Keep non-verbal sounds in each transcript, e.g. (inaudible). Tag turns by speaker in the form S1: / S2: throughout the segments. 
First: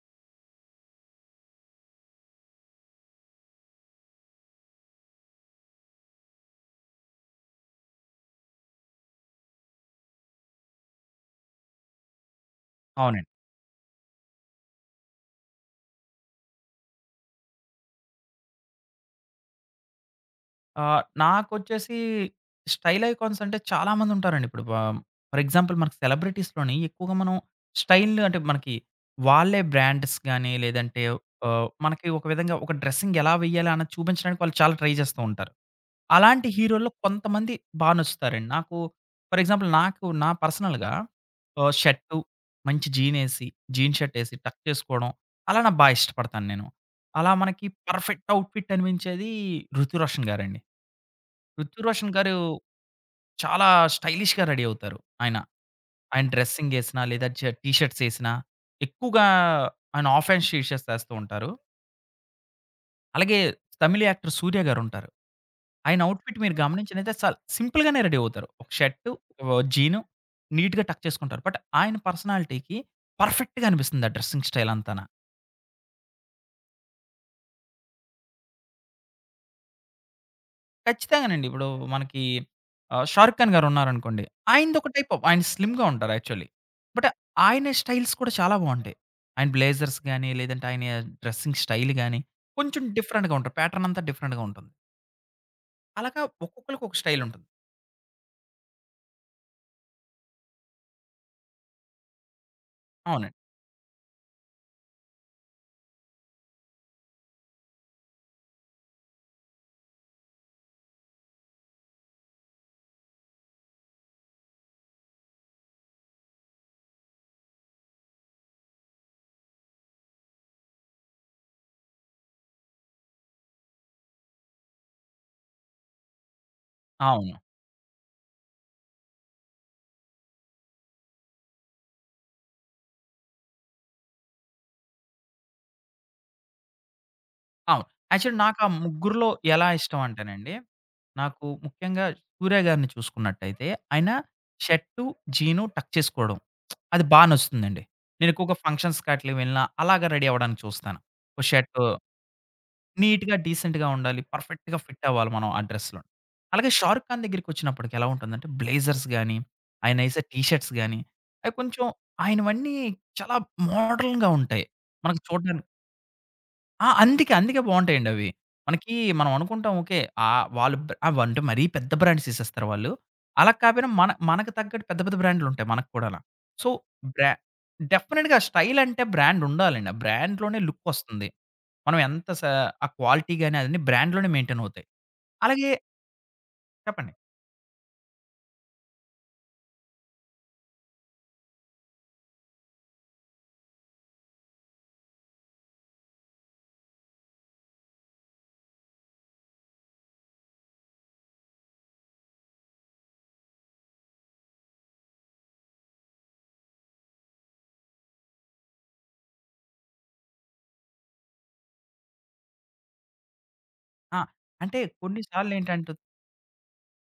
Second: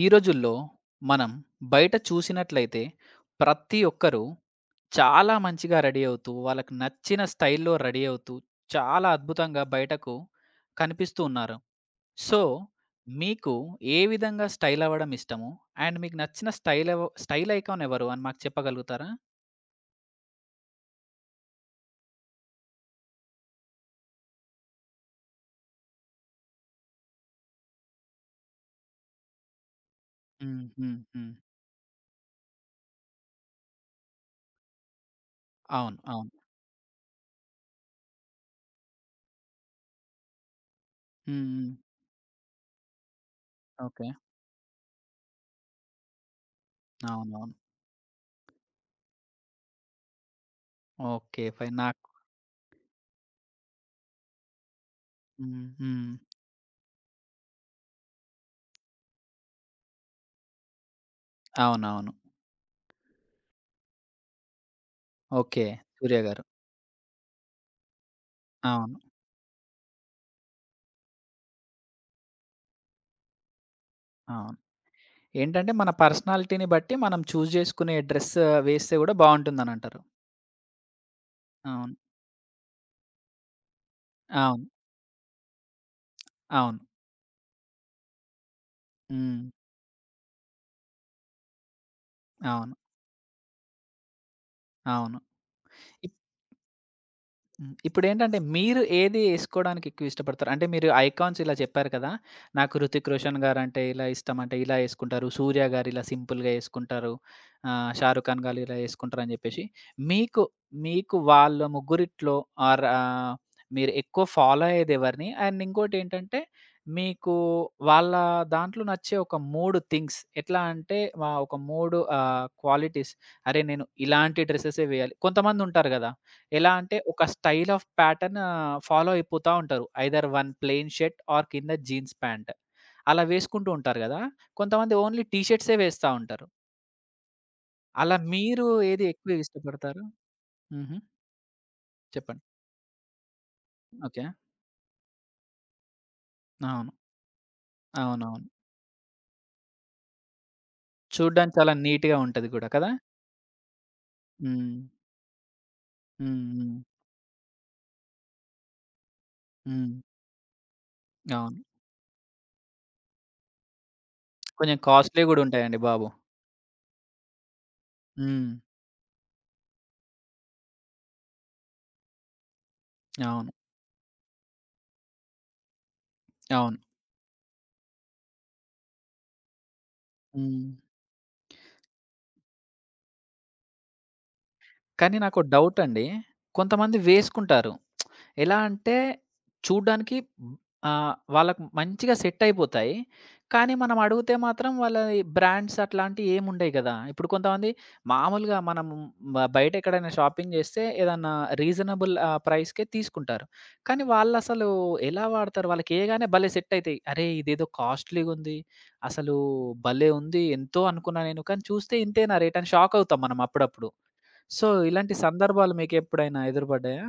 S1: ఈ రోజుల్లో మనం బయట చూసినట్లయితే ప్రతి ఒక్కరూ చాలా మంచిగా రెడీ అవుతూ, వాళ్ళకి నచ్చిన స్టైల్‌లో రెడీ అవుతూ, చాలా అద్భుతంగా బయటకు కనిపిస్తూ ఉన్నారు. సో,
S2: అవునండి.
S1: మీకు ఏ విధంగా స్టైల్ అవ్వడం ఇష్టము? అండ్ మీకు నచ్చిన స్టైల్ స్టైల్ ఐకాన్ ఎవరు అని మాకు చెప్పగలుగుతారా?
S2: నాకొచ్చేసి స్టైల్ ఐకాన్స్ అంటే చాలా మందుంటారండి. ఇప్పుడు ఫర్ ఎగ్జాంపుల్ మనకి సెలబ్రిటీస్‌లోని ఎక్కువగా మనం స్టైల్ అంటే మనకి వాళ్ళే బ్రాండ్స్ గాని,
S1: హ్మ్. హ్మ్.
S2: లేదంటే
S1: హ్మ్.
S2: మనకి ఒక విధంగా ఒక డ్రెస్సింగ్ ఎలా వేయాలా అన్నది చూపించడానికి వాళ్ళు చాలా ట్రై చేస్తూ ఉంటారు.
S1: అవును. అవును.
S2: అలాంటి హీరోల్లో కొంతమంది బా నచ్చుతారండి. నాకు ఫర్ ఎగ్జాంపుల్ నాకు నా పర్సనల్‌గా
S1: హ్మ్. హ్మ్.
S2: షర్టు మంచి జీనేసి, జీన్
S1: ఓకే.
S2: షర్టేసి టక్ చేసుకోవడం అలా నాకు బా ఇష్టపడతాను నేను. అలా
S1: అవునవును.
S2: మనకి పర్ఫెక్ట్ ఔట్‌ఫిట్ అనిపించేది 'ఋతురోషన్' గారండి.
S1: ఓకే. ఫైన్.
S2: 'రుతు
S1: నాకు
S2: రోషన్' గారు చాలా స్టైలిష్‌గా రెడీ అవుతారు ఆయన.
S1: హ్మ్. హ్మ్.
S2: ఆయన డ్రెస్సింగేసినా, లేదా టీ షర్ట్స్ ఏసినా, ఎక్కువగా ఆయన హాఫ్ హ్యాండ్స్ టీ షర్ట్స్ ఏస్తూ ఉంటారు.
S1: అవునవును.
S2: అలాగే తమిళ్ యాక్టర్ 'సూర్య' గారుంటారు.
S1: ఓకే.
S2: ఆయన
S1: సూర్య
S2: అవుట్‌ఫిట్
S1: గారు.
S2: మీరు గమనించినైతే చాలా సింపుల్‌గానే రెడీ అవుతారు. ఒక
S1: అవును.
S2: షర్టు, ఓ జీను నీట్‌గా టక్ చేసుకుంటారు. బట్ ఆయన పర్సనాలిటీకి పర్ఫెక్ట్‌గా అనిపిస్తుంది ఆ డ్రెస్సింగ్
S1: అవును.
S2: స్టైల్ అంతాన.
S1: ఏంటంటే మన పర్సనాలిటీని బట్టి మనం చూజ్ చేసుకునే డ్రెస్ వేస్తే గూడా బావుంటుందనంటారు.
S2: ఖచ్చితంగానండి. ఇప్పుడు
S1: అవును.
S2: మనకి 'షారుఖ్ ఖాన్' గారున్నారనుకోండి.
S1: అవును.
S2: ఆయనదొక టైప్ ఆఫ్ ఆయన స్లిమ్‌గా ఉంటారు యాక్చువల్లీ.
S1: అవును.
S2: బట్ ఆయన స్టైల్స్ కూడా చాలా బావుంటాయి.
S1: హ్మ్.
S2: ఆయన బ్లేజర్స్ గాని, లేదంటే ఆయన డ్రెస్సింగ్ స్టైల్ గాని,
S1: అవును.
S2: కొంచెం డిఫరెంట్‌గా ఉంటారు. ప్యాటర్న్ అంతా డిఫరెంట్‌గా ఉంటుంది.
S1: అవును.
S2: అలాగా ఒక్కొక్కళ్ళకి ఒక స్టైల్ ఉంటుంది.
S1: హ్మ్. ఇప్పుడేంటంటే మీరు ఏది ఏసుకోడానికి ఎక్కువ ఇష్టపడతారు? అంటే మీరు ఐకాన్స్ ఇలా చెప్పారు కదా! నాకు 'హృతిక్
S2: అవునండి.
S1: రోషన్' గారంటే ఇలా ఇష్టం అంటే ఇలా ఏసుకుంటారు. 'సూర్య' గారు ఇలా సింపుల్‌గా ఏసుకుంటారు. 'షారుఖ్ ఖాన్' గారు ఇలా ఏసుకుంటారని జెప్పేసి. మీకు, మీకు వాళ్ళ ముగ్గురిట్లో ఆర్ మీరు ఎక్కువ ఫాలో అయ్యేదెవరిని? అండ్ ఇంకోటేంటంటే మీకు వాళ్ళ దాంట్లో నచ్చే ఒక 3 థింగ్స్ ఎట్లా అంటే ఒక 3 క్వాలిటీస్ అరే! నేను ఇలాంటి డ్రెసెసే వేయాలి. కొంతమందుంటారు గదా! ఎలా అంటే ఒక
S2: అవును.
S1: స్టైల్ ఆఫ్ ప్యాటర్న్ ఫాలో అయిపోతా ఉంటారు. Either one plain shirt or కింద జీన్స్ ప్యాంట్. అలా వేసుకుంటూ ఉంటారు గదా! కొంతమంది ఓన్లీ టీ షర్ట్సే వేస్తా ఉంటారు.
S2: అవును.
S1: అలా
S2: యాక్చువల్లీ నాకా
S1: మీరు ఏది
S2: ముగ్గురిలో
S1: ఎక్కువ
S2: ఎలా ఇష్టం
S1: ఇష్టపడతారు?
S2: అంటేనండి,
S1: హుహు.
S2: నాకు ముఖ్యంగా
S1: చెప్పండి.
S2: 'సూర్య' గారిని చూసుకున్నట్టయితే, ఆయన
S1: ఓకే.
S2: షర్టు, జీను టక్ చేసుకోవడం
S1: అవును.
S2: అది బా నచ్చుతుందండి. నేను
S1: అవునవును.
S2: ఎక్కువగా ఫంక్షన్స్‌కి ఆటిలకి వెళ్ళినా అలాగా రెడీ అవ్వడానికి చూస్తాను. ఓ
S1: చూడ్డానికి చాలా
S2: షర్టు
S1: నీట్‌గా ఉంటది గూడా కదా!
S2: నీట్‌గా, డీసెంట్‌గా ఉండాలి.
S1: హ్మ్.
S2: పర్ఫెక్ట్‌గా ఫిట్ అవ్వాలి మనం ఆ డ్రెస్‌లో.
S1: హ్మ్.
S2: అలాగే
S1: హ్మ్.
S2: 'షారుక్ ఖాన్' దగ్గరికొచ్చినప్పటికి ఎలా ఉంటుందంటే, బ్లేజర్స్ గాని,
S1: హ్మ్.
S2: ఆయనేసే టీ షర్ట్స్ గాని, అవి
S1: అవును.
S2: కొంచెం ఆయనవన్నీ చాలా మోడర్న్‌గా ఉంటాయి.
S1: కొంచెం
S2: మనకు
S1: కాస్ట్‌లీ గూడా
S2: చూడ్డానికి
S1: ఉంటాయండి బాబు.
S2: ఆ! అందుకే, అందుకే బావుంటాయండవి.
S1: హ్మ్.
S2: మనకి మనం అనుకుంటాం ఓకే. వాళ్ళు అవంటే మరీ పెద్ద బ్రాండ్స్ ఏసేస్తారు వాళ్ళు.
S1: అవును.
S2: అలా కాపోయినా మనకు తగ్గట్టు పెద్ద పెద్ద బ్రాండ్‌లుంటాయి మనకు కూడాన. సో,
S1: అవును.
S2: బ్రా డెఫినిట్‌గా స్టైల్ అంటే బ్రాండ్ ఉండాలండి. ఆ బ్రాండ్‌లోనే
S1: హ్మ్.
S2: లుక్కొస్తుంది. మనం ఎంత స ఆ క్వాలిటీ గాని అదన్నీ బ్రాండ్‌లోనే మెయింటైన్ అవుతాయి.
S1: కానీ నాకో
S2: అలాగే
S1: డౌటండి. కొంతమంది
S2: చెప్పండి.
S1: వేసుకుంటారు. ఎలా అంటే చూడ్డానికి హ్మ్, వాళ్ళకి మంచిగా సెట్ అయిపోతాయి. కానీ మనం అడిగితే మాత్రం వాళ్ళ ఈ బ్రాండ్స్ అట్లాంటివి ఏమి ఉండయి కదా! ఇప్పుడు కొంతమంది మామూలుగా మనం బయట ఎక్కడైనా షాపింగ్ చేస్తే ఏదన్నా రీజనబుల్ ప్రైస్‌కే తీసుకుంటారు. కానీ వాళ్ళసలు ఎలా వాడతారు? వాళ్ళకి ఏయగానే భలే సెట్ అయితాయి. అరే! ఇదేదో కాస్ట్‌లీగుంది. అసలు భలే ఉంది. ఎంతో అనుకున్నా నేను. కానీ చూస్తే ఇంతేనా రేట్ అని షాక్ అవుతాం మనం అప్పుడప్పుడు.
S2: ఆ!
S1: సో,
S2: అంటే
S1: ఇలాంటి
S2: కొన్ని
S1: సందర్భాలు
S2: సార్లేంటంటే
S1: మీకెప్పుడైనా ఎదురుపడ్డాయా?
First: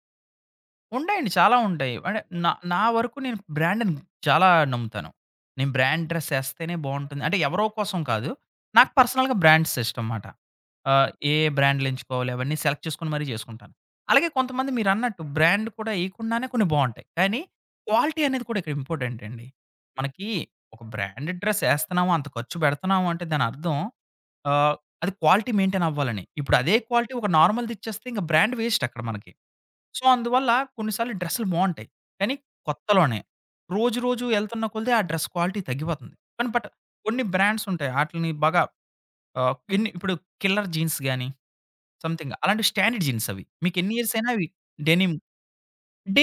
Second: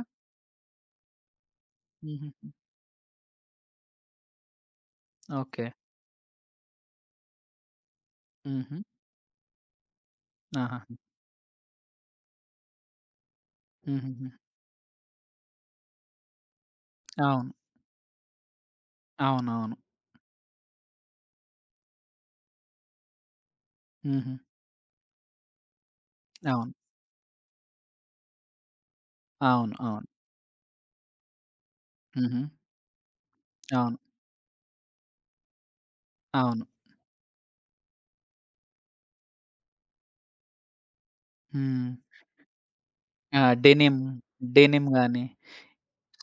S2: ఉంటాయండి. చాలా ఉంటాయి. అంటే
S1: హుహుహు.
S2: నా నా వరకు నేను బ్రాండ్‌ని చాలా నమ్ముతాను.
S1: ఓకే.
S2: నేను బ్రాండ్ డ్రెస్ ఏస్తేనే బావుంటుంది. అంటే ఎవరో కోసం కాదు.
S1: హుహు.
S2: నాకు పర్సనల్‌గా బ్రాండ్స్ ఇష్టం మాట.
S1: ఆహాహా!
S2: ఏ బ్రాండ్‌లు ఎంచుకోవాలి అవన్నీ సెలెక్ట్ చేసుకొని మరీ చేసుకుంటాను. అలాగే
S1: హుహుహు.
S2: కొంతమంది మీరన్నట్టు బ్రాండ్ కూడా ఏయకుండానే కొన్ని బావుంటాయి. కానీ
S1: అవును.
S2: క్వాలిటీ అనేది కూడా ఇక్కడ ఇంపార్టెంట్ అండి.
S1: అవునవును.
S2: మనకి ఒక బ్రాండెడ్ డ్రెస్ ఏస్తున్నాము, అంత ఖర్చు పెడుతున్నాము అంటే దాని అర్థం
S1: హుహు.
S2: ఆహ్, అది క్వాలిటీ మెయింటైన్ అవ్వాలని. ఇప్పుడు
S1: అవును.
S2: అదే క్వాలిటీ ఒక నార్మల్‌ది ఇచ్చేస్తే ఇంక బ్రాండ్ వేస్ట్ అక్కడ మనకి.
S1: అవును.
S2: సో,
S1: అవును.
S2: అందువల్ల కొన్ని సార్లు డ్రెస్‌లు బావుంటాయి. కానీ
S1: హుహు.
S2: కొత్తలోనే.
S1: అవును.
S2: రోజు రోజు ఎళ్తున్న కొలిది ఆ డ్రెస్ క్వాలిటీ తగ్గిపోతుంది. కానీ
S1: అవును.
S2: బట్ కొన్ని బ్రాండ్స్ ఉంటాయి. ఆటిల్ని బాగా ఎన్ని ఇప్పుడు 'కిల్లర్ జీన్స్' గాని,
S1: హ్మ్.
S2: సంథింగ్ అలాంటి స్టాండర్డ్ జీన్స్
S1: ఆ!
S2: అవి. మీకు ఎన్ని
S1: డెనిమ్,
S2: ఇయర్స్ అయినా అవి
S1: డెనిమ్
S2: డెనిమ్
S1: గాని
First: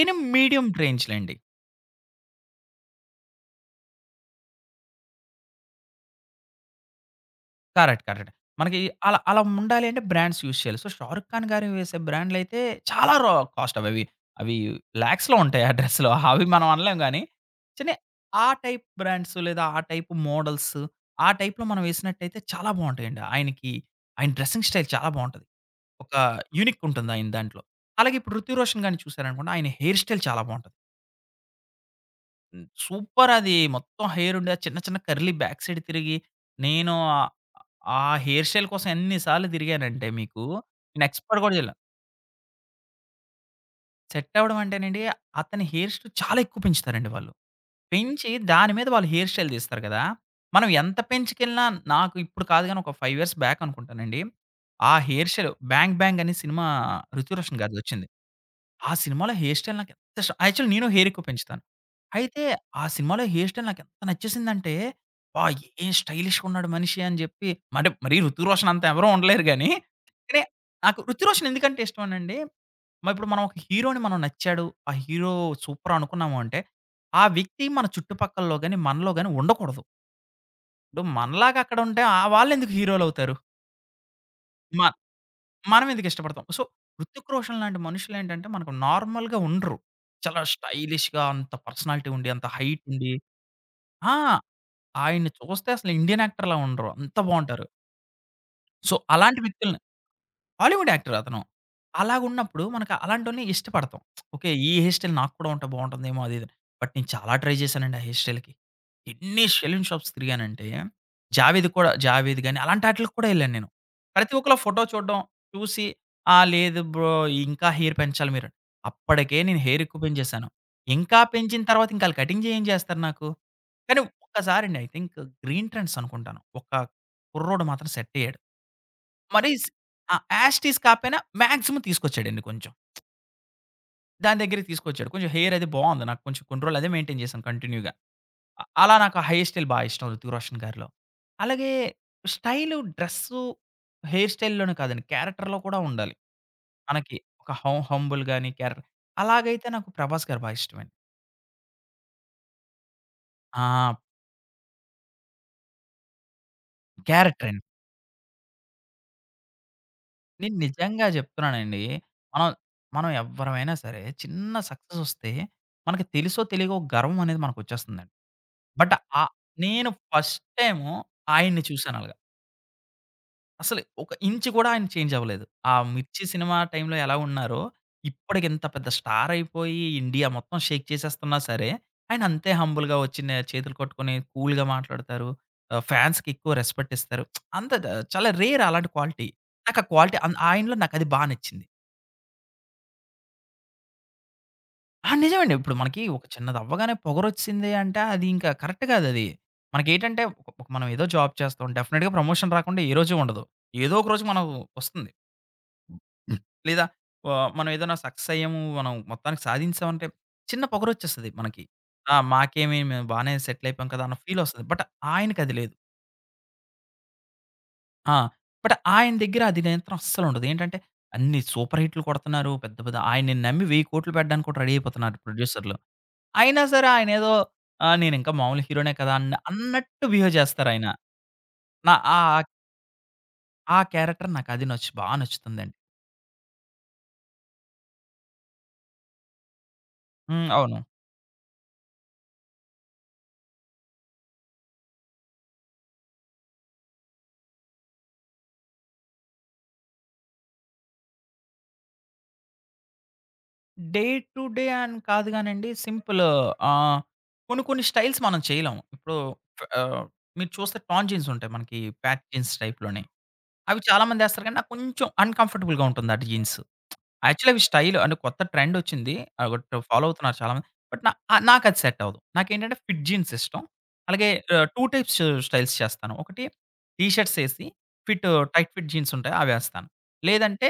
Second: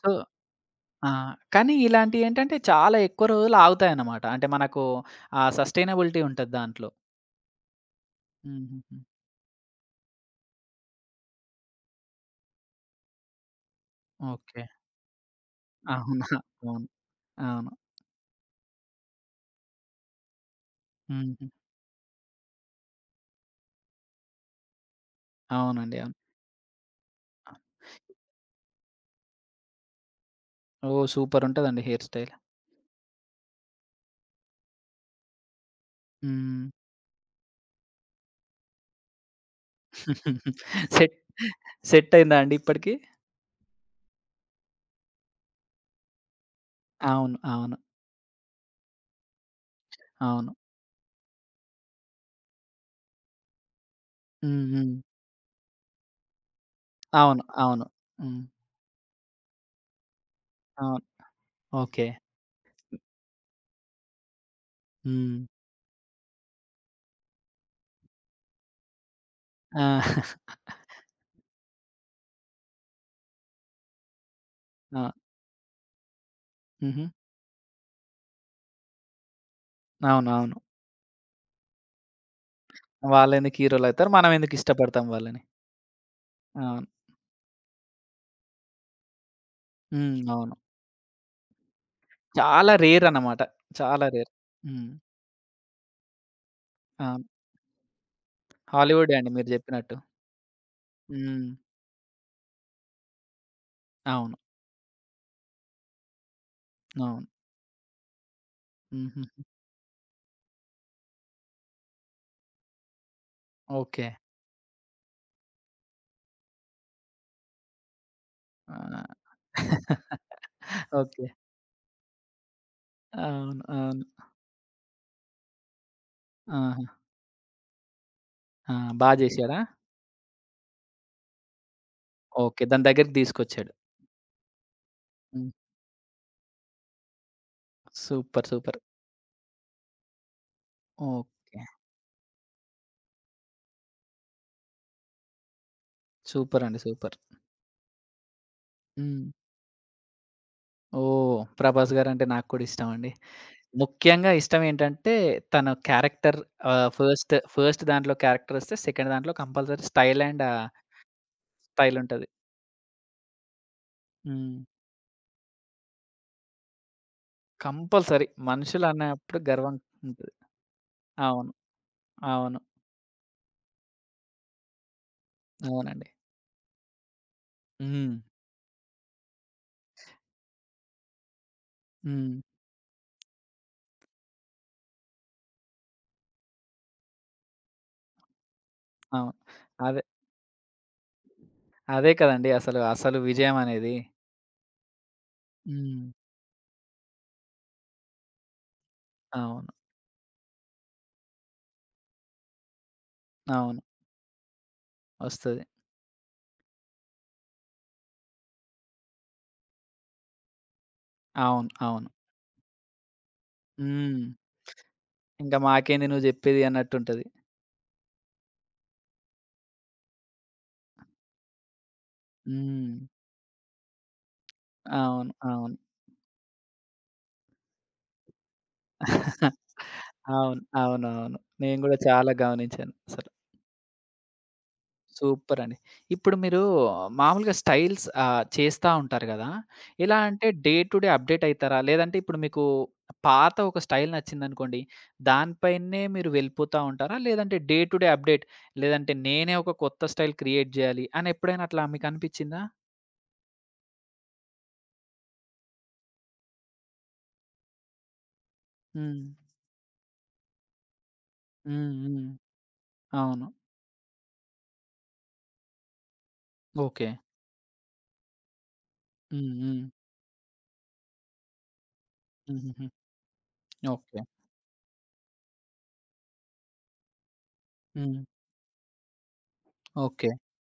S1: సో
S2: మీడియం
S1: ఆ!
S2: రేంజ్‌లెండి.
S1: కానీ ఇలాంటియేంటంటే చాలా ఎక్కువ రోజులు ఆగుతాయన్నమాట. అంటే మనకు ఆ సస్టైనబిలిటీ ఉంటది దాంట్లో.
S2: కరెక్ట్. కరెక్ట్. మనకి
S1: హుహుహు.
S2: అలా అలా ఉండాలి అంటే బ్రాండ్స్ యూజ్ చేయాలి. సో, 'షారుఖ్ ఖాన్' గారు వేసే బ్రాండ్‌లయితే చాలా కాస్ట్ అవవి. అవి
S1: ఓకే.
S2: లాక్స్‌లో ఉంటాయి ఆ డ్రెస్‌లు.
S1: అవునా?
S2: (laughs) అవి మనం
S1: అవును.
S2: అనలేం గానీ,
S1: అవును.
S2: చిన్న ఆ టైప్ బ్రాండ్స్ లేదా ఆ టైప్ మోడల్స్, ఆ
S1: హుహు.
S2: టైప్‌లో మనం వేసినట్టయితే చాలా బావుంటాయండి. ఆయనకి ఆయన డ్రెస్సింగ్ స్టైల్ చాలా బావుంటది.
S1: అవునండి. అవును.
S2: ఒక యూనిక్ ఉంటుంది ఆయన దాంట్లో. అలాగే ఇప్పుడు 'రుతిక్ రోషన్' గారిని చూసారనుకోండి ఆయన హెయిర్ స్టైల్ చాలా బావుంటది.
S1: ఓహ్! సూపర్ ఉంటదండి హెయిర్ స్టైల్.
S2: సూపర్ అది మొత్తం హెయిర్ ఉండి ఆ చిన్న చిన్న కర్లీ బ్యాక్ సైడ్ తిరిగి
S1: హ్మ్.
S2: నేను ఆ హెయిర్ స్టైల్ కోసం ఎన్ని సార్లు తిరిగానంటే మీకు,
S1: (laughs)
S2: నేను
S1: సెట్
S2: ఎక్స్‌పర్ట్ గూడా జేయలా.
S1: సెట్ అయిందా అండి ఇప్పటికి?
S2: సెట్ అవ్వడం అంటేనండి, అతని హెయిర్ స్టైల్ చాలా ఎక్కువ పెంచుతారండి వాళ్ళు.
S1: అవును. అవును.
S2: పెంచి దాని మీద వాళ్ళు హెయిర్ స్టైల్ తీస్తారు గదా!
S1: అవును.
S2: మనం ఎంత పెంచుకెళ్ళినా నాకు ఇప్పుడు కాదు గానీ, ఒక 5 ఇయర్స్ బ్యాక్ అనుకుంటానండి.
S1: హ్మ్.
S2: ఆ
S1: హ్మ్.
S2: హెయిర్ స్టైల్ 'బ్యాంగ్ బ్యాంగ్' అనే సినిమా 'రుతిక్
S1: అవును.
S2: రోషన్'
S1: అవును.
S2: గారిదొచ్చింది.
S1: హ్మ్.
S2: ఆ సినిమాలో హెయిర్ స్టైల్ నాకు ఎంత ఇష్టం యాక్చువల్లీ నేను
S1: అవును.
S2: హెయిర్ ఎక్కువ పెంచుతాను.
S1: ఓకే.
S2: అయితే ఆ సినిమాలో హెయిర్ స్టైల్ నాకెంత నచ్చేసిందంటే,
S1: హ్మ్.
S2: "అబ్బా! ఏం స్టైలిష్‌గా ఉన్నాడు మనిషి" అని జెప్పి అంటే మరీ 'ఋతిక్ రోషన్' అంత ఎవరు ఉండలేరు గానీ,
S1: ఆ!
S2: కానీ నాకు 'ఋతిక్ రోషన్' ఎందుకంటే ఇష్టమనండి, మరి ఇప్పుడు మనం ఒక హీరోని మనం నచ్చాడు, ఆ
S1: ఆ!
S2: హీరో సూపర్ అనుకున్నాము అంటే,
S1: హుహు.
S2: ఆ వ్యక్తి మన చుట్టుపక్కల్లో గాని, మనలో గాని ఉండకూడదు.
S1: అవునవును.
S2: ఇప్పుడు మనలాగా అక్కడ ఉంటే ఆ వాళ్ళెందుకు హీరోలవుతారు?
S1: వాళ్ళెందుకు హీరోలైతారు. మనమెందుకు
S2: మ
S1: ఇష్టపడతాం వాళ్ళని.
S2: మనం ఎందుకు ఇష్టపడతాం? సో,
S1: అవును.
S2: 'ఋతిక్ రోషన్' లాంటి మనుషులేంటంటే మనకు నార్మల్‌గా ఉండరు.
S1: హ్మ్.
S2: చాలా
S1: అవును.
S2: స్టైలిష్‌గా అంత పర్సనాలిటీ ఉండి, అంత
S1: చాలా
S2: హైట్
S1: రేర్
S2: ఉండి
S1: అన్నమాట. చాలా
S2: ఆ!
S1: రేర్. హ్మ్.
S2: ఆయన్ని చూస్తే అసలు ఇండియన్ యాక్టర్‌లా ఉండరు. అంత
S1: అవును.
S2: బావుంటారు. సో,
S1: హాలీవుడే అండి
S2: అలాంటి
S1: మీరు
S2: వ్యక్తులు
S1: జెప్పినట్టు.
S2: హాలీవుడ్ యాక్టర్ అతను.
S1: హ్మ్.
S2: అలాగున్నప్పుడు మనకు అలాంటోల్ని ఇష్టపడతాం.
S1: అవును.
S2: ఓకే. ఈ హెయిర్ స్టైల్ నాకు కూడా ఉంటే బావుంటుందేమో అది ఇది అని. బట్ నేను
S1: అవును.
S2: చాలా ట్రై చేశానండి ఆ హెయిర్ స్టైల్‌కి.
S1: హుహుహు.
S2: ఎన్ని సెలూన్ షాప్స్ తిరిగానంటే 'జావేద్' గాని అలాంటి ఆటిలకి కూడా ఎళ్ళాను నేను.
S1: ఓకే.
S2: ప్రతి ఒక్కళ్ళ ఫోటో చూడడం, చూసి "ఆ! లేదు బ్రో ఇంకా హెయిర్ పెంచాలి మీరు."
S1: ఆ!
S2: అప్పటికే నేను హెయిర్ ఎక్కువ పెంచేశాను. ఇంకా
S1: ఓకే.
S2: పెంచిన తర్వాత ఇంకా ఆళ్ళు కటింగ్ చేస్తారు నాకు.
S1: అవును.
S2: కానీ
S1: అవును.
S2: ఒక్కసారండి ఐ థింక్ 'గ్రీన్ ట్రెండ్స్' అనుకుంటాను. ఒక
S1: ఆహా!
S2: కుర్రోడు మాత్రం సెట్ అయ్యాడు.
S1: ఆ! బా
S2: మరి
S1: జేశాడా?
S2: స్ యాస్ టీజ్ కాపోయినా మాక్సిమం తీసుకొచ్చాడండి
S1: ఓకే.
S2: కొంచెం.
S1: దాని దగ్గరికి దీసుకొచ్చాడు.
S2: దాని దగ్గరికి తీసుకొచ్చాడు. కొంచెం
S1: హ్మ్.
S2: హెయిర్ అది బావుంది. నాకు కొంచెం కొన్ని రోజులు అదే మెయింటైన్ చేశాను కంటిన్యూ‌గా.
S1: సూపర్. సూపర్.
S2: అలా నాకు ఆ హెయిర్ స్టైల్ బా ఇష్టం 'రుతిక్ రోషన్' గారిలో.
S1: ఓకే.
S2: అలాగే స్టైలు, డ్రెస్సు, హెయిర్ స్టైల్‌లోనే కాదండి. క్యారెక్టర్‌లో కూడా ఉండాలి.
S1: సూపర్ అండి. సూపర్.
S2: మనకి ఒక హంబుల్ గాని క్యారెక్టర్
S1: హ్మ్.
S2: అలాగైతే నాకు 'ప్రభాస్' గారు బా ఇష్టమండి.
S1: ఓహ్! 'ప్రభాస్' గారంటే నాకు కూడా ఇష్టమండి.
S2: ఆ!
S1: ముఖ్యంగా ఇష్టం ఏంటంటే తన క్యారెక్టర్ ఫస్ట్
S2: క్యారెక్టర్ అండి.
S1: ఫస్ట్ దాంట్లో క్యారెక్టరొస్తే సెకండ్ దాంట్లో కంపల్సరీ స్టైల్ అండ్
S2: నేను నిజంగా చెప్తున్నానండి.
S1: స్టైలుంటది.
S2: మనం మనం ఎవ్వరమైనా సరే చిన్న
S1: హ్మ్.
S2: సక్సెస్ వస్తే మనకి తెలుసో తెలియకో గర్వం అనేది మనకొచ్చేస్తుందండి.
S1: కంపల్సరీ.
S2: బట్ ఆహ్,
S1: మనుషులన్నప్పుడు గర్వం
S2: నేను
S1: ఉంటది.
S2: ఫస్ట్ టైము
S1: అవును.
S2: ఆయన్ని చూసానలాగా.
S1: అవును.
S2: అసలు ఒక ఇంచ్ కూడా ఆయన చేంజ్ అవ్వలేదు. ఆ
S1: అవునండి.
S2: 'మిర్చి' సినిమా టైమ్‌లో ఎలా ఉన్నారో,
S1: హ్మ్.
S2: ఇప్పటికి ఇంత పెద్ద స్టార్ అయిపోయి, ఇండియా మొత్తం షేక్ చేసేస్తున్నా సరే, ఆయన
S1: హ్మ్.
S2: అంతే హంబుల్‌గా వచ్చి చేతులు కట్టుకొని కూల్‌గా మాట్లాడతారు. ఫ్యాన్స్‌కి ఎక్కువ రెస్పెక్ట్ ఇస్తారు. అంత ద చాలా రేర్ అలాంటి క్వాలిటీ.
S1: అవును.
S2: నాకు ఆ
S1: అదే.
S2: క్వాలిటీ ఆయనలో నాకది బా నచ్చింది.
S1: అదే కదండీ అసలు, అసలు విజయమనేది.
S2: ఆ! నిజమండి. ఇప్పుడు మనకి
S1: హ్మ్.
S2: ఒక చిన్నదవ్వగానే పొగరొచ్చింది అంటే అది ఇంకా కరెక్ట్ కాదది.
S1: అవును.
S2: మనకేంటంటే మనం ఏదో జాబ్ చేస్తాం. డెఫినిట్‌గా ప్రమోషన్ రాకుండా ఏ రోజు ఉండదు.
S1: అవును.
S2: ఏదో ఒక రోజు మనం వస్తుంది.
S1: వస్తది.
S2: హ్మ్. లేదా మనం ఏదైనా సక్సెస్ అయ్యాము. మనం మొత్తానికి సాధించామంటే చిన్న పొగరొచ్చేస్తది మనకి.
S1: అవును. అవును.
S2: ఆ! మాకేమి మేము బానే సెటిల్ అయిపోయాం కదా! అన్న
S1: హ్మ్.
S2: ఫీల్ వస్తది. బట్
S1: ఇంక
S2: ఆయనకది లేదు.
S1: మాకేంది నువ్వు జెప్పేది అన్నట్టుంటది.
S2: ఆ! బట్ ఆయన దగ్గర అది నియంత్రణ అస్సలుండదు. ఏంటంటే అన్ని సూపర్ హిట్లు కొడుతున్నారు. పెద్ద
S1: హ్మ్.
S2: పెద్ద ఆయన్ని నమ్మి 1000,00,00,000 పెట్టడానికి కూడా రెడీ అయిపోతున్నారు
S1: అవును. అవును.
S2: ప్రొడ్యూసర్‌లు. అయినా సరే ఆయనేదో నేనింకా మామూలు హీరోనే కదా! అన్న
S1: (laughs)
S2: అన్నట్టు బిహేవ్
S1: అవును.
S2: చేస్తారాయన.
S1: అవునవును. నేను
S2: నా
S1: గూడా
S2: ఆ
S1: చాలా గమనించాను అసలు.
S2: ఆ క్యారెక్టర్ నాకది బా
S1: సూపరండి.
S2: నచ్చుతుందండి.
S1: ఇప్పుడు మీరు మామూలుగా స్టైల్స్ చేస్తా ఉంటారు గదా! ఎలా అంటే
S2: హ్మ్.
S1: డే
S2: అవును.
S1: టు డే అప్‌డేట్ అయితారా? లేదంటే ఇప్పుడు మీకు పాత ఒక స్టైల్ నచ్చిందనుకోండి, దానిపైనే మీరు వెళ్ళిపోతా ఉంటారా? లేదంటే డే టు డే అప్‌డేట్ లేదంటే నేనే ఒక కొత్త స్టైల్ క్రియేట్ జేయాలి అని ఎప్పుడైనా అట్లా మీకనిపిచ్చిందా?
S2: డే టు డే అని కాదు గానండి. సింపుల్ ఆహ్, కొన్ని కొన్ని స్టైల్స్ మనం చేయలేం. ఇప్పుడు
S1: హ్మ్.
S2: ఆహ్, మీరు చూస్తే టార్న్ జీన్స్ ఉంటాయి మనకి
S1: హ్మ్.
S2: ప్యాట్
S1: హ్మ్.
S2: జీన్స్ టైప్‌లోనే.
S1: అవును.
S2: అవి చాలా మందేస్తారు కానీ నాకు కొంచెం అన్‌కంఫర్టబుల్‌గా ఉంటుంది ఆ జీన్స్.
S1: ఓకే.
S2: యాక్చువల్లీ అవి స్టైల్ అంటే కొత్త ట్రెండొచ్చింది.
S1: హ్మ్.
S2: అదొకటి
S1: హ్మ్.
S2: ఫాలో అవుతున్నారు చాలామంది. బట్ నాకది సెట్ అవ్వదు. నాకేంటంటే
S1: హుహుహు.
S2: ఫిట్ జీన్స్ ఇష్టం.
S1: ఓకే.
S2: అలాగే 2 టైప్స్ స్టైల్స్ చేస్తాను. ఒకటి టీ షర్ట్స్ ఏసి
S1: హ్మ్.
S2: ఫిట్ టైట్ ఫిట్ జీన్స్ ఉంటాయి అవేస్తాను.
S1: ఓకే.
S2: లేదంటే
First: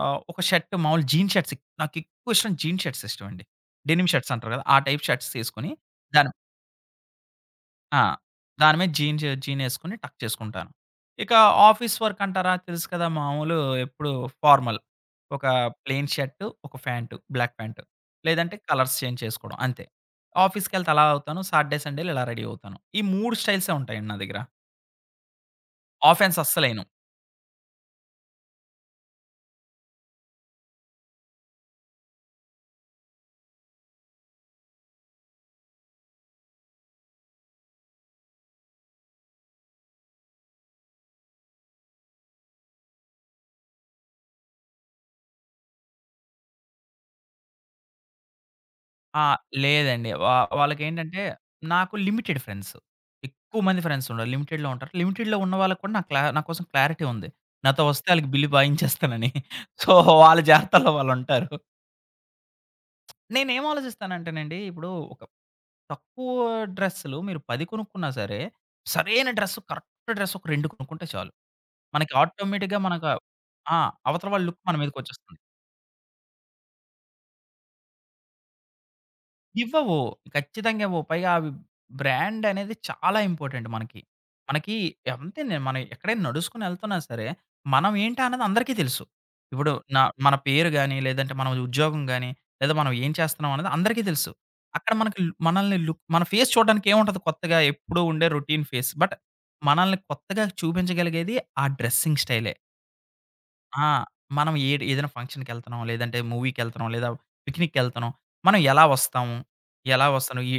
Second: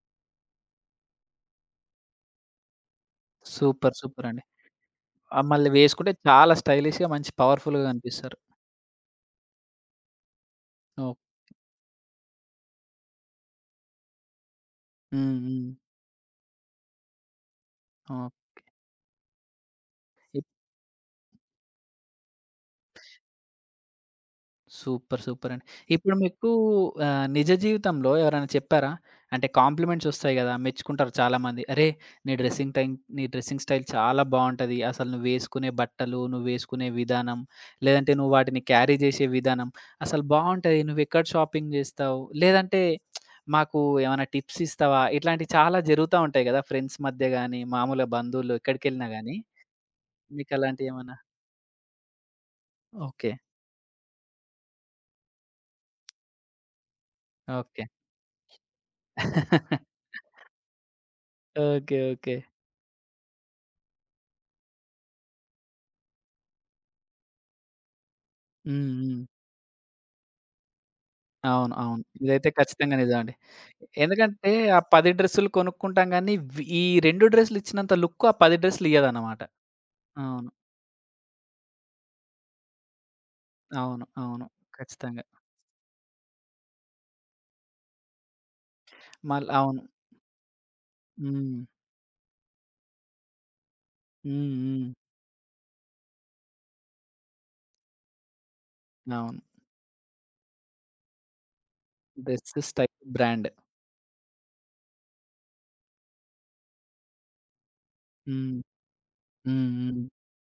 S2: ఒక షర్ట్ మామూలు జీన్ షర్ట్స్ నాకెక్కువ ఇష్టం జీన్ షర్ట్స్ ఇష్టమండి.
S1: సూపర్.
S2: డెనిమ్
S1: సూపర్
S2: షర్ట్స్
S1: అండి.
S2: అంటారు కదా! ఆ టైప్ షర్ట్స్
S1: మళ్ళీ
S2: తీసుకొని
S1: వేసుకుంటే
S2: దాని
S1: చాలా స్టైలిష్‌గా మంచి పవర్‌ఫుల్‌గా
S2: ఆ!
S1: కనిపిస్తారు.
S2: దాని మీద జీనేసుకొని టక్ చేసుకుంటాను.
S1: ఓహ్!
S2: ఇక ఆఫీస్ వర్క్ అంటారా తెలుసు కదా! మామూలు ఎప్పుడు ఫార్మల్.
S1: హ్మ్.
S2: ఒక
S1: హ్మ్.
S2: ప్లెయిన్ షర్టు, ఒక ప్యాంటు, బ్లాక్ ప్యాంటు.
S1: ఓహ్!
S2: లేదంటే కలర్స్ చేంజ్ చేసుకోవడం అంతే. ఆఫీస్‌కెళ్తే అలా అవుతాను. సాటర్‌డే, సండే‌లు ఇలా రెడీ అవుతాను. ఈ 3 స్టైల్సే ఉంటాయండి నా దగ్గర.
S1: సూపర్. సూపరండి. ఇప్పుడు
S2: ఆఫెన్స్
S1: మీకు
S2: అస్సలేయను.
S1: నిజ జీవితంలో ఎవరైనా చెప్పారా? అంటే కాంప్లిమెంట్స్ ఒస్తాయి గదా! మెచ్చుకుంటారు చాలామంది. "అరే! నీ డ్రెసింగ్ టైమ్ నీ డ్రెస్సింగ్ స్టైల్ చాలా బావుంటది. అసలు నువ్వేసుకునే బట్టలు, నువ్వేసుకునే విధానం, లేదంటే నువ్వు వాటిని క్యారీ జేసే విధానం అసలు బావుంటది. నువ్వెక్కడ షాపింగ్ జేస్తావు? లేదంటే మాకు ఏమైనా టిప్స్ ఇస్తావా?" ఇట్లాంటివి చాలా జరుగుతా ఉంటాయి గదా! ఫ్రెండ్స్ మధ్య గానీ, మామూలుగా బంధువులు ఎక్కడికెళ్ళినా
S2: ఆ!
S1: గానీ.
S2: లేదండి.
S1: మీకు అలాంటియేమన్నా
S2: వాళ్ళకేంటంటే నాకు లిమిటెడ్ ఫ్రెండ్స్.
S1: ఓకే.
S2: ఎక్కువ మంది ఫ్రెండ్స్ ఉండరు. లిమిటెడ్‌లో ఉంటారు. లిమిటెడ్‌లో ఉన్న వాళ్ళకి కూడా నా కోసం క్లారిటీ ఉంది. నాతో
S1: ఓకే.
S2: వస్తే ఆళ్ళకి బిల్లు బాయించేస్తానని. సో,
S1: (laughs)
S2: వాళ్ళ జాగ్రత్తల్లో వాళ్ళుంటారు.
S1: ఓకే. ఓకే.
S2: నేనేం ఆలోచిస్తానంటేనండి, ఇప్పుడు ఒక తక్కువ డ్రెస్సులు మీరు 10 కొనుక్కున్నా సరే,
S1: హ్మ్. హ్మ్.
S2: సరైన డ్రెస్ కరెక్ట్ డ్రెస్ ఒక 2 కొనుక్కుంటే చాలు.
S1: అవును. అవును.
S2: మనకి
S1: ఇదైతే
S2: ఆటోమేటిక్‌గా
S1: ఖచ్చితంగా
S2: మనకు
S1: నిజమండి.
S2: ఆ! అవతల వాళ్ళ
S1: ఎందుకంటే
S2: లుక్ మన
S1: ఆ 10
S2: మీదకొచ్చేస్తుంది.
S1: డ్రెస్సులు కొనుక్కుంటాం గానీ, వి ఈ 2 డ్రెస్‌లు ఇచ్చినంత లుక్కు ఆ 10 డ్రెస్‌లు ఇయ్యదన్నమాట.
S2: ఇవ్వవు.
S1: అవును.
S2: ఖచ్చితంగా ఇవ్వవు. పైగా అవి బ్రాండ్ అనేది చాలా ఇంపార్టెంట్ మనకి.
S1: అవును. అవును.
S2: మనకి
S1: ఖచ్చితంగా.
S2: అంతేనే మనం ఎక్కడైనా నడుసుకొని ఎళ్తున్నా సరే, మనం ఏంటా అన్నది అందరికీ తెలుసు.
S1: మళ్ళ
S2: ఇప్పుడు
S1: అవును.
S2: న మన పేరు గాని, లేదంటే మన
S1: హ్మ్.
S2: ఉద్యోగం గాని, లేదా మనం ఏం చేస్తున్నాం అనేది అందరికీ తెలుసు.
S1: హ్మ్. హ్మ్.
S2: అక్కడ మనకి లు- మనల్ని లుక్ మన ఫేస్ చూడడానికి ఏముంటది కొత్తగా ఎప్పుడూ ఉండే రొటీన్ ఫేస్. బట్
S1: అవును.
S2: మనల్ని కొత్తగా చూపించగలిగేది ఆ డ్రెస్సింగ్
S1: డ్రెస్,
S2: స్టైలే.
S1: Style, brand.
S2: ఆ! మనం ఏడ్ ఏదైనా ఫంక్షన్‌కెళ్తున్నాం, లేదంటే మూవీకెళ్తున్నాం, లేదా పిక్నిక్‌కెళ్తున్నాం.
S1: హ్మ్.
S2: మనం ఎలా వస్తాము?
S1: హ్మ్. హ్మ్.
S2: ఎలా వస్తాను?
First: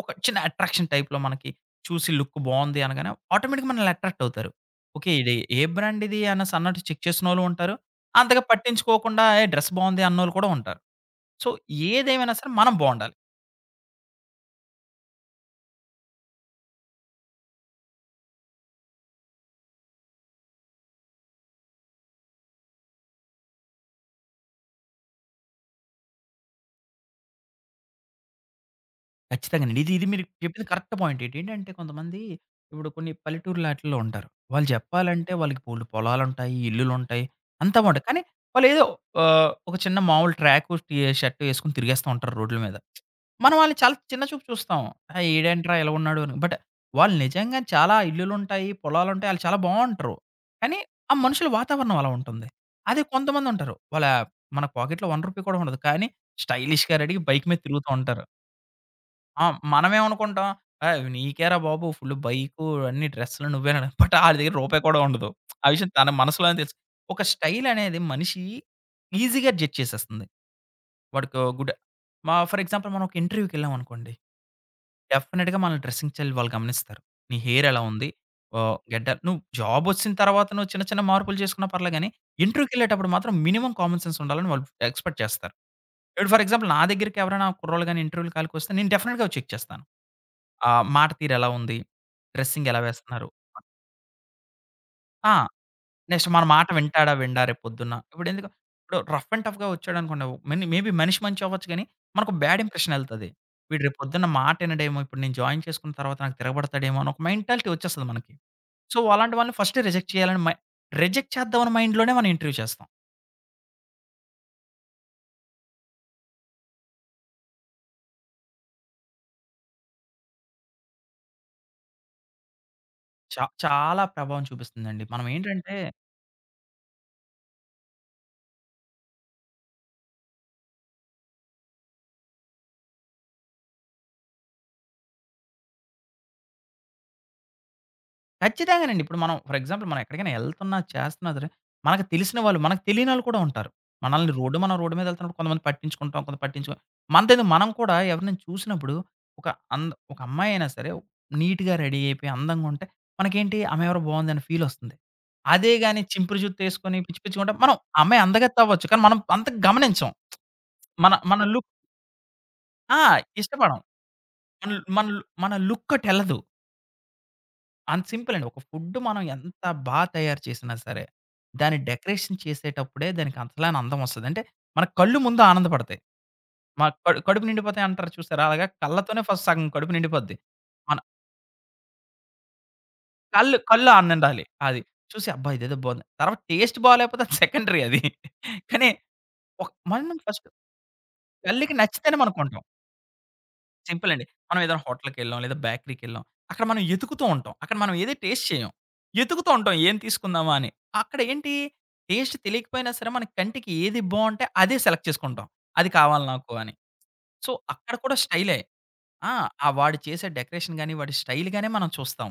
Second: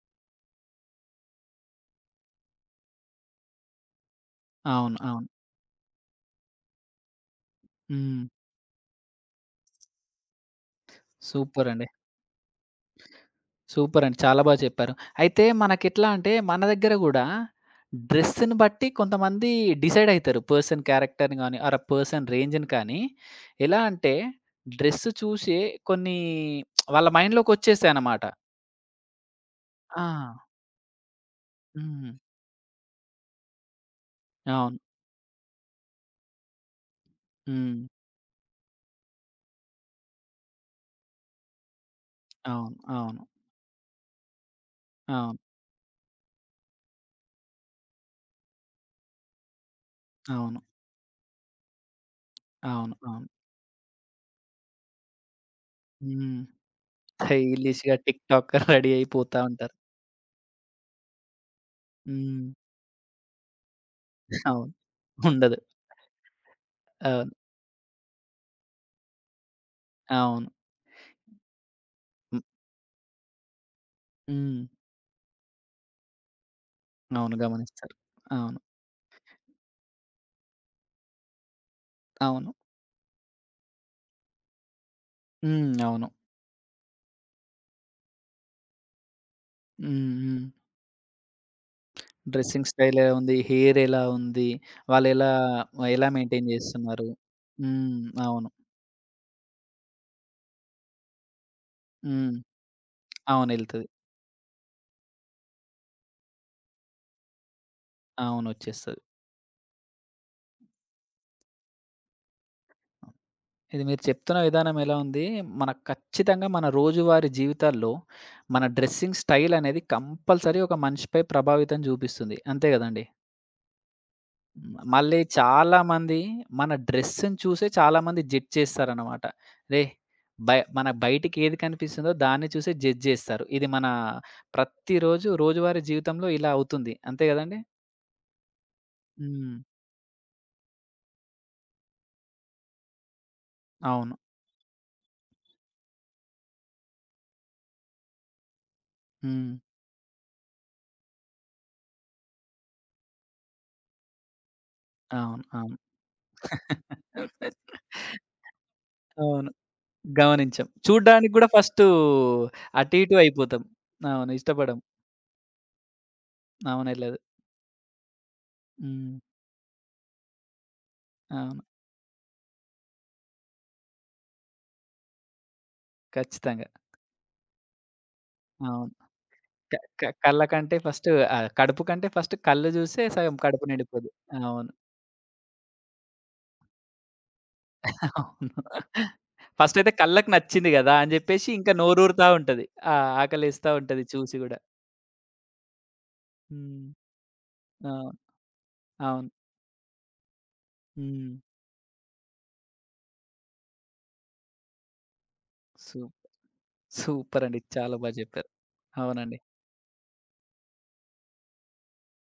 S2: ఒక చిన్న అట్రాక్షన్ టైప్‌లో మనకి చూసి లుక్ బావుంది అనగానే ఆటోమేటిక్‌గా మనల్ని అట్రాక్ట్ అవుతారు.
S1: అవును.
S2: ఓకే.
S1: అవును.
S2: ఇది ఏ బ్రాండ్ ఇది అనేసి అన్నట్టు చెక్ చేసినోళ్ళు ఉంటారు.
S1: హ్మ్.
S2: అంతగా పట్టించుకోకుండా ఏ డ్రెస్ బావుంది అన్నోళ్ళు కూడా ఉంటారు. సో,
S1: సూపరండి.
S2: ఏదేమైనా సరే మనం బావుండాలి.
S1: సూపర్ అండి. చాలా బా చెప్పారు. అయితే మనకెట్లా అంటే మన దగ్గర గూడా డ్రెస్‌ని బట్టి కొంతమంది డిసైడ్ అయితారు. పర్సన్ క్యారెక్టర్‌ని గాని, ఆర్ ఆ పర్సన్ రేంజ్‌ని కానీ ఎలా అంటే డ్రెస్ చూసే కొన్ని వాళ్ళ మైండ్‌లోకొచ్చేసాయన్నమాట.
S2: ఖచ్చితంగానండి. ఇది
S1: ఆ!
S2: ఇది మీరు చెప్పింది కరెక్ట్ పాయింట్. ఏంటంటే
S1: హ్మ్.
S2: కొంతమంది ఇప్పుడు కొన్ని పల్లెటూరులాటిల్లో ఉంటారు. వాళ్ళు
S1: అవును.
S2: చెప్పాలంటే వాళ్ళకి బోలెడు పొలాలుంటాయి, ఇల్లులుంటాయి,
S1: హ్మ్.
S2: అంతా బావుంటాయి. కానీ వాళ్ళేదో ఒక చిన్న మామూలు ట్రాకు, టీ షర్ట్ ఏసుకొని తిరిగేస్తా ఉంటారు రోడ్ల
S1: అవును.
S2: మీద.
S1: అవును.
S2: మనం వాళ్ళని చాలా చిన్న చూపు చూస్తాం. ఆ!
S1: అవును.
S2: ఈడేంట్రా ఇలా ఉన్నాడు అని. బట్ వాళ్ళు నిజంగా చాలా ఇల్లులుంటాయి, పొలాలుంటాయి, ఆళ్ళు చాలా బావుంటరు.
S1: అవును.
S2: కానీ ఆ మనుషుల వాతావరణం అలా ఉంటుంది.
S1: అవును.
S2: అదే
S1: అవును.
S2: కొంతమందుంటారు. వాళ్ళ మన పాకెట్‌లో రూ. 1 కూడా ఉండదు. కానీ
S1: హ్మ్.
S2: స్టైలిష్‌గా రెడీ బైక్ మీద తిరుగుతూ
S1: స్టైలిష్‌గా టిక్
S2: ఉంటారు.
S1: టాకర్ రెడీ అయిపోతా
S2: ఆ!
S1: ఉంటారు.
S2: మనమేమనుకుంటాం, "ఏయ్! నీకేరా బాబు ఫుల్
S1: హ్మ్.
S2: బైకు, అన్ని డ్రెస్సులు నువ్వేనని" బట్ ఆడి దగ్గర
S1: అవును.
S2: రూపాయి కూడా ఉండదు.
S1: ఉండదు.
S2: ఆ విషయం తన మనసులోనే తెలుసు. ఒక
S1: అవును.
S2: స్టైల్ అనేది మనిషి ఈజీగా జడ్జ్ చేసేస్తుంది.
S1: అవును.
S2: వాడికి గుడ్ ఫర్ ఎగ్జాంపుల్ మనం ఒక ఇంటర్వ్యూకెళ్ళామనుకోండి,
S1: హ్మ్.
S2: డెఫినిట్‌గా మన డ్రెసింగ్ స్టైల్ వాళ్ళు గమనిస్తారు.
S1: అవును.
S2: నీ హెయిర్ ఎలా
S1: గమనిస్తారు.
S2: ఉంది?
S1: అవును.
S2: గడ్డ నువ్వు జాబ్ వచ్చిన తర్వాత నువ్వు చిన్న చిన్న మార్పులు చేసుకున్నా పర్లే గానీ,
S1: అవును.
S2: ఇంటర్వ్యూకెళ్ళేటప్పుడు మాత్రం మినిమమ్ కామన్ సెన్స్ ఉండాలని వాళ్ళు ఎక్స్‌పెక్ట్ చేస్తారు.
S1: హ్మ్. అవును.
S2: ఇప్పుడు ఫర్ ఎగ్జాంపుల్ నా దగ్గరికి ఎవరైనా కుర్రోళ్ళు గాని ఇంటర్వ్యూల కాలికి వస్తే నేను డెఫినిట్‌గా చెక్ చేస్తాను.
S1: హ్మ్. హ్మ్.
S2: ఆ! మాట తీరెలా ఉంది?
S1: డ్రెసింగ్
S2: డ్రెస్సింగ్ ఎలా
S1: స్టైల్ ఎలా
S2: వేస్తున్నారు?
S1: ఉంది? హెయిర్ ఎలా ఉంది? వాళ్ళెలా
S2: ఆ!
S1: ఎలా ఎలా
S2: నెక్స్ట్ మన
S1: మెయింటైన్
S2: మాట
S1: చేస్తున్నారు?
S2: వింటాడా? వినడా? రేపు పొద్దున్న.
S1: హ్మ్.
S2: ఇప్పుడెందుకు
S1: అవును.
S2: ఇప్పుడు రఫ్ అండ్ టఫ్‌గా వచ్చాడనుకోండి, మెన్ మే బీ మనిషి మంచి అవ్వచ్చు గానీ, మనకు
S1: హ్మ్.
S2: బ్యాడ్ ఇంప్రెషన్ ఎళ్తది.
S1: అవును.
S2: వీడు
S1: ఎళ్తది.
S2: రేపు పొద్దున్న మాట ఇనడేమో, ఇప్పుడు నేను జాయిన్ చేసుకున్న తర్వాత నాకు తిరగబడతాడేమో అని ఒక మెంటాలిటీ వచ్చేస్తది మనకి.
S1: అవును.
S2: సో,
S1: వచ్చేస్తది.
S2: అలాంటి వాళ్ళని ఫస్టే రిజెక్ట్ చేయాలని రిజెక్ట్ చేద్దామని మైండ్‌లోనే మనం ఇంటర్వ్యూ చేస్తాం.
S1: ఇది మీరు చెప్తున్న విధానం ఎలా ఉంది, మనకు ఖచ్చితంగా మన రోజువారీ జీవితాల్లో మన డ్రెసింగ్ స్టైల్ అనేది కంపల్సరీ ఒక మనిషిపై ప్రభావితం చూపిస్తుంది. అంతే కదండీ!
S2: చాలా ప్రభావం
S1: హ్మ్.
S2: చూపిస్తుందండి.
S1: మళ్ళీ
S2: మనం ఏంటంటే
S1: చాలామంది మన డ్రెస్‌ని చూసే చాలామంది జడ్జ్ చేస్తారనమాట. రేయ్! మన బయటికి ఏది కనిపిస్తుందో దాన్ని చూసే జడ్జ్ చేస్తారు. ఇది మన ప్రతిరోజు రోజువారీ జీవితంలో ఇలా అవుతుంది. అంతే గదండీ!
S2: ఖచ్చితంగానండి. ఇప్పుడు మనం
S1: హ్మ్.
S2: ఫర్ ఎగ్జాంపుల్ మనం ఎక్కడికైనా ఎళ్తున్నా, చేస్తున్నా సరే, మనకు తెలిసిన వాళ్ళు, మనకు తెలియనోళ్ళు కూడా ఉంటారు.
S1: అవును.
S2: మనల్ని రోడ్డు మనం రోడ్డు మీద ఎళ్తున్నప్పుడు కొంతమంది పట్టించుకుంటాం, కొంత పట్టించుకోం. మనదేందో మనం కూడా ఎవరినైనా చూసినప్పుడు ఒక
S1: హ్మ్.
S2: ఒక అమ్మాయి అయినా సరే నీట్‌గా రెడీ అయిపోయి అందంగా ఉంటే మనకేంటి ఆమె ఎవరో బావుంది అనే ఫీల్ వస్తుంది.
S1: అవును.
S2: అదే
S1: అవును.
S2: గాని చింపురు జుత్తేసుకొని పిచ్చి పిచ్చిగా ఉంటే మనం ఆ
S1: (laughs)
S2: అమ్మాయి అందగత్తె అవ్వచ్చు. కానీ మనం అంత
S1: అవును.
S2: గమనించం.
S1: గమనించం.
S2: మన
S1: చూడ్డానికి
S2: మన
S1: గూడా
S2: లుక్
S1: ఫస్టు అటు
S2: ఆ!
S1: ఇటు అయిపోతాం.
S2: ఇష్టపడం.
S1: అవును.
S2: మన
S1: ఇష్టపడం.
S2: మన మన లుక్ అటెళ్ళదు.
S1: అవును. ఎళ్ళదు.
S2: అంత సింపుల్ అండి. ఒక ఫుడ్
S1: హ్మ్.
S2: మనం ఎంత బా తయారు చేసినా సరే,
S1: అవును.
S2: దాన్ని డెకరేషన్ చేసేటప్పుడే దానికి అంతలాని అందం వస్తది. అంటే మన కళ్ళు ముందు ఆనందపడతాయి.
S1: ఖచ్చితంగా.
S2: మన కడు కడుపు నిండిపోతాయి అంటారు చూసారా? అలాగా
S1: అవును.
S2: కళ్ళతోనే ఫస్ట్ సగం
S1: క
S2: కడుపు
S1: క
S2: నిండిపోద్ది.
S1: కళ్ళ కంటే
S2: మన
S1: ఫస్ట్ కడుపు కంటే ఫస్ట్ కళ్ళు జూసే సగం
S2: కళ్ళు
S1: కడుపు
S2: కళ్ళు
S1: నిండిపోద్ది.
S2: ఆనండాలి.
S1: అవును.
S2: అది చూసి అబ్బా! ఇదేదో బావుంది. తర్వాత టేస్ట్ బాలేకపోతే అది సెకండరీ అది.
S1: అవును.
S2: కానీ
S1: ఫస్ట్ అయితే
S2: మనం
S1: కళ్ళకి
S2: ఫస్ట్
S1: నచ్చింది గదా! అని జెప్పేసి ఇంకా
S2: కళ్ళకి నచ్చితేనే
S1: నోరూరుతా
S2: మనం కొంటాం.
S1: ఉంటది. ఆ! ఆకలేస్తా ఉంటది
S2: సింపుల్ అండి.
S1: చూసి గూడా.
S2: మనం ఏదైనా హోటల్‌కెళ్ళాం, లేదా బేకరీకెళ్ళాం. అక్కడ మనం
S1: హ్మ్.
S2: ఎతుకుతూ ఉంటాం. అక్కడ మనం
S1: అవును.
S2: ఏది టేస్ట్ చేయం.
S1: అవును.
S2: ఎతుకుతూ ఉంటాం ఏం తీసుకుందామా అని. అక్కడ
S1: హ్మ్.
S2: ఏంటి టేస్ట్ తెలియకపోయినా సరే మన కంటికి ఏది బావుంటే అదే సెలెక్ట్ చేసుకుంటాం. అది
S1: సూప్
S2: కావాలి నాకు అని.
S1: సూపర్
S2: సో,
S1: అండి.
S2: అక్కడ
S1: చాలా బా
S2: కూడా
S1: జెప్పారు.
S2: స్టైలే. ఆ!
S1: అవునండి.
S2: ఆ వాడు చేసే డెకరేషన్ గాని, వాడి స్టైల్ గానే మనం చూస్తాం.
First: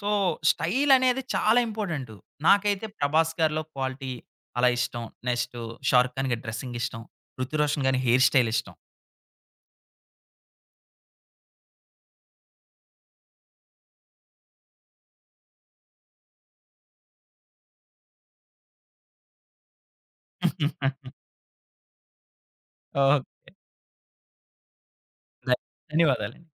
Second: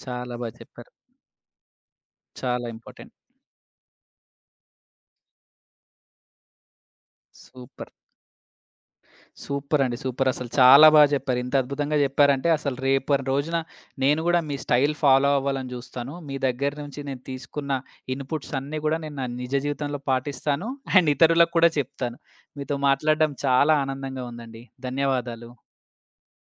S2: సో,
S1: చాలా బా చెప్పారు.
S2: స్టైల్ అనేది చాలా ఇంపార్టెంటు.
S1: చాలా
S2: నాకైతే
S1: ఇంపార్టెంట్.
S2: 'ప్రభాస్' గారిలో క్వాలిటీ అలా ఇష్టం. నెక్స్ట్ 'షారుఖ్ ఖాన్' గారి డ్రెసింగ్ ఇష్టం. 'రుతిక్ రోషన్'
S1: సూపర్.
S2: గారి హెయిర్ స్టైల్ ఇష్టం.
S1: సూపరండి. సూపర్. అసలు చాలా బా జెప్పారు. ఇంత అద్భుతంగా జెప్పారంటే అసలు రేపటి రోజున నేను గూడా మీ స్టైల్ ఫాలో అవ్వాలని జూస్తాను. మీ దగ్గర నుంచి నేను తీసుకున్న ఇన్‌పుట్స్ అన్నీ గూడా నేను నా నిజ జీవితంలో పాటిస్తాను.
S2: (laughs)
S1: అండ్ ఇతరులకు కూడా చెప్తాను. మీతో మాట్లాడడం
S2: ఓకే.
S1: చాలా ఆనందంగా ఉందండి. ధన్యవాదాలు.
S2: ధ ధన్యవాదాలండి.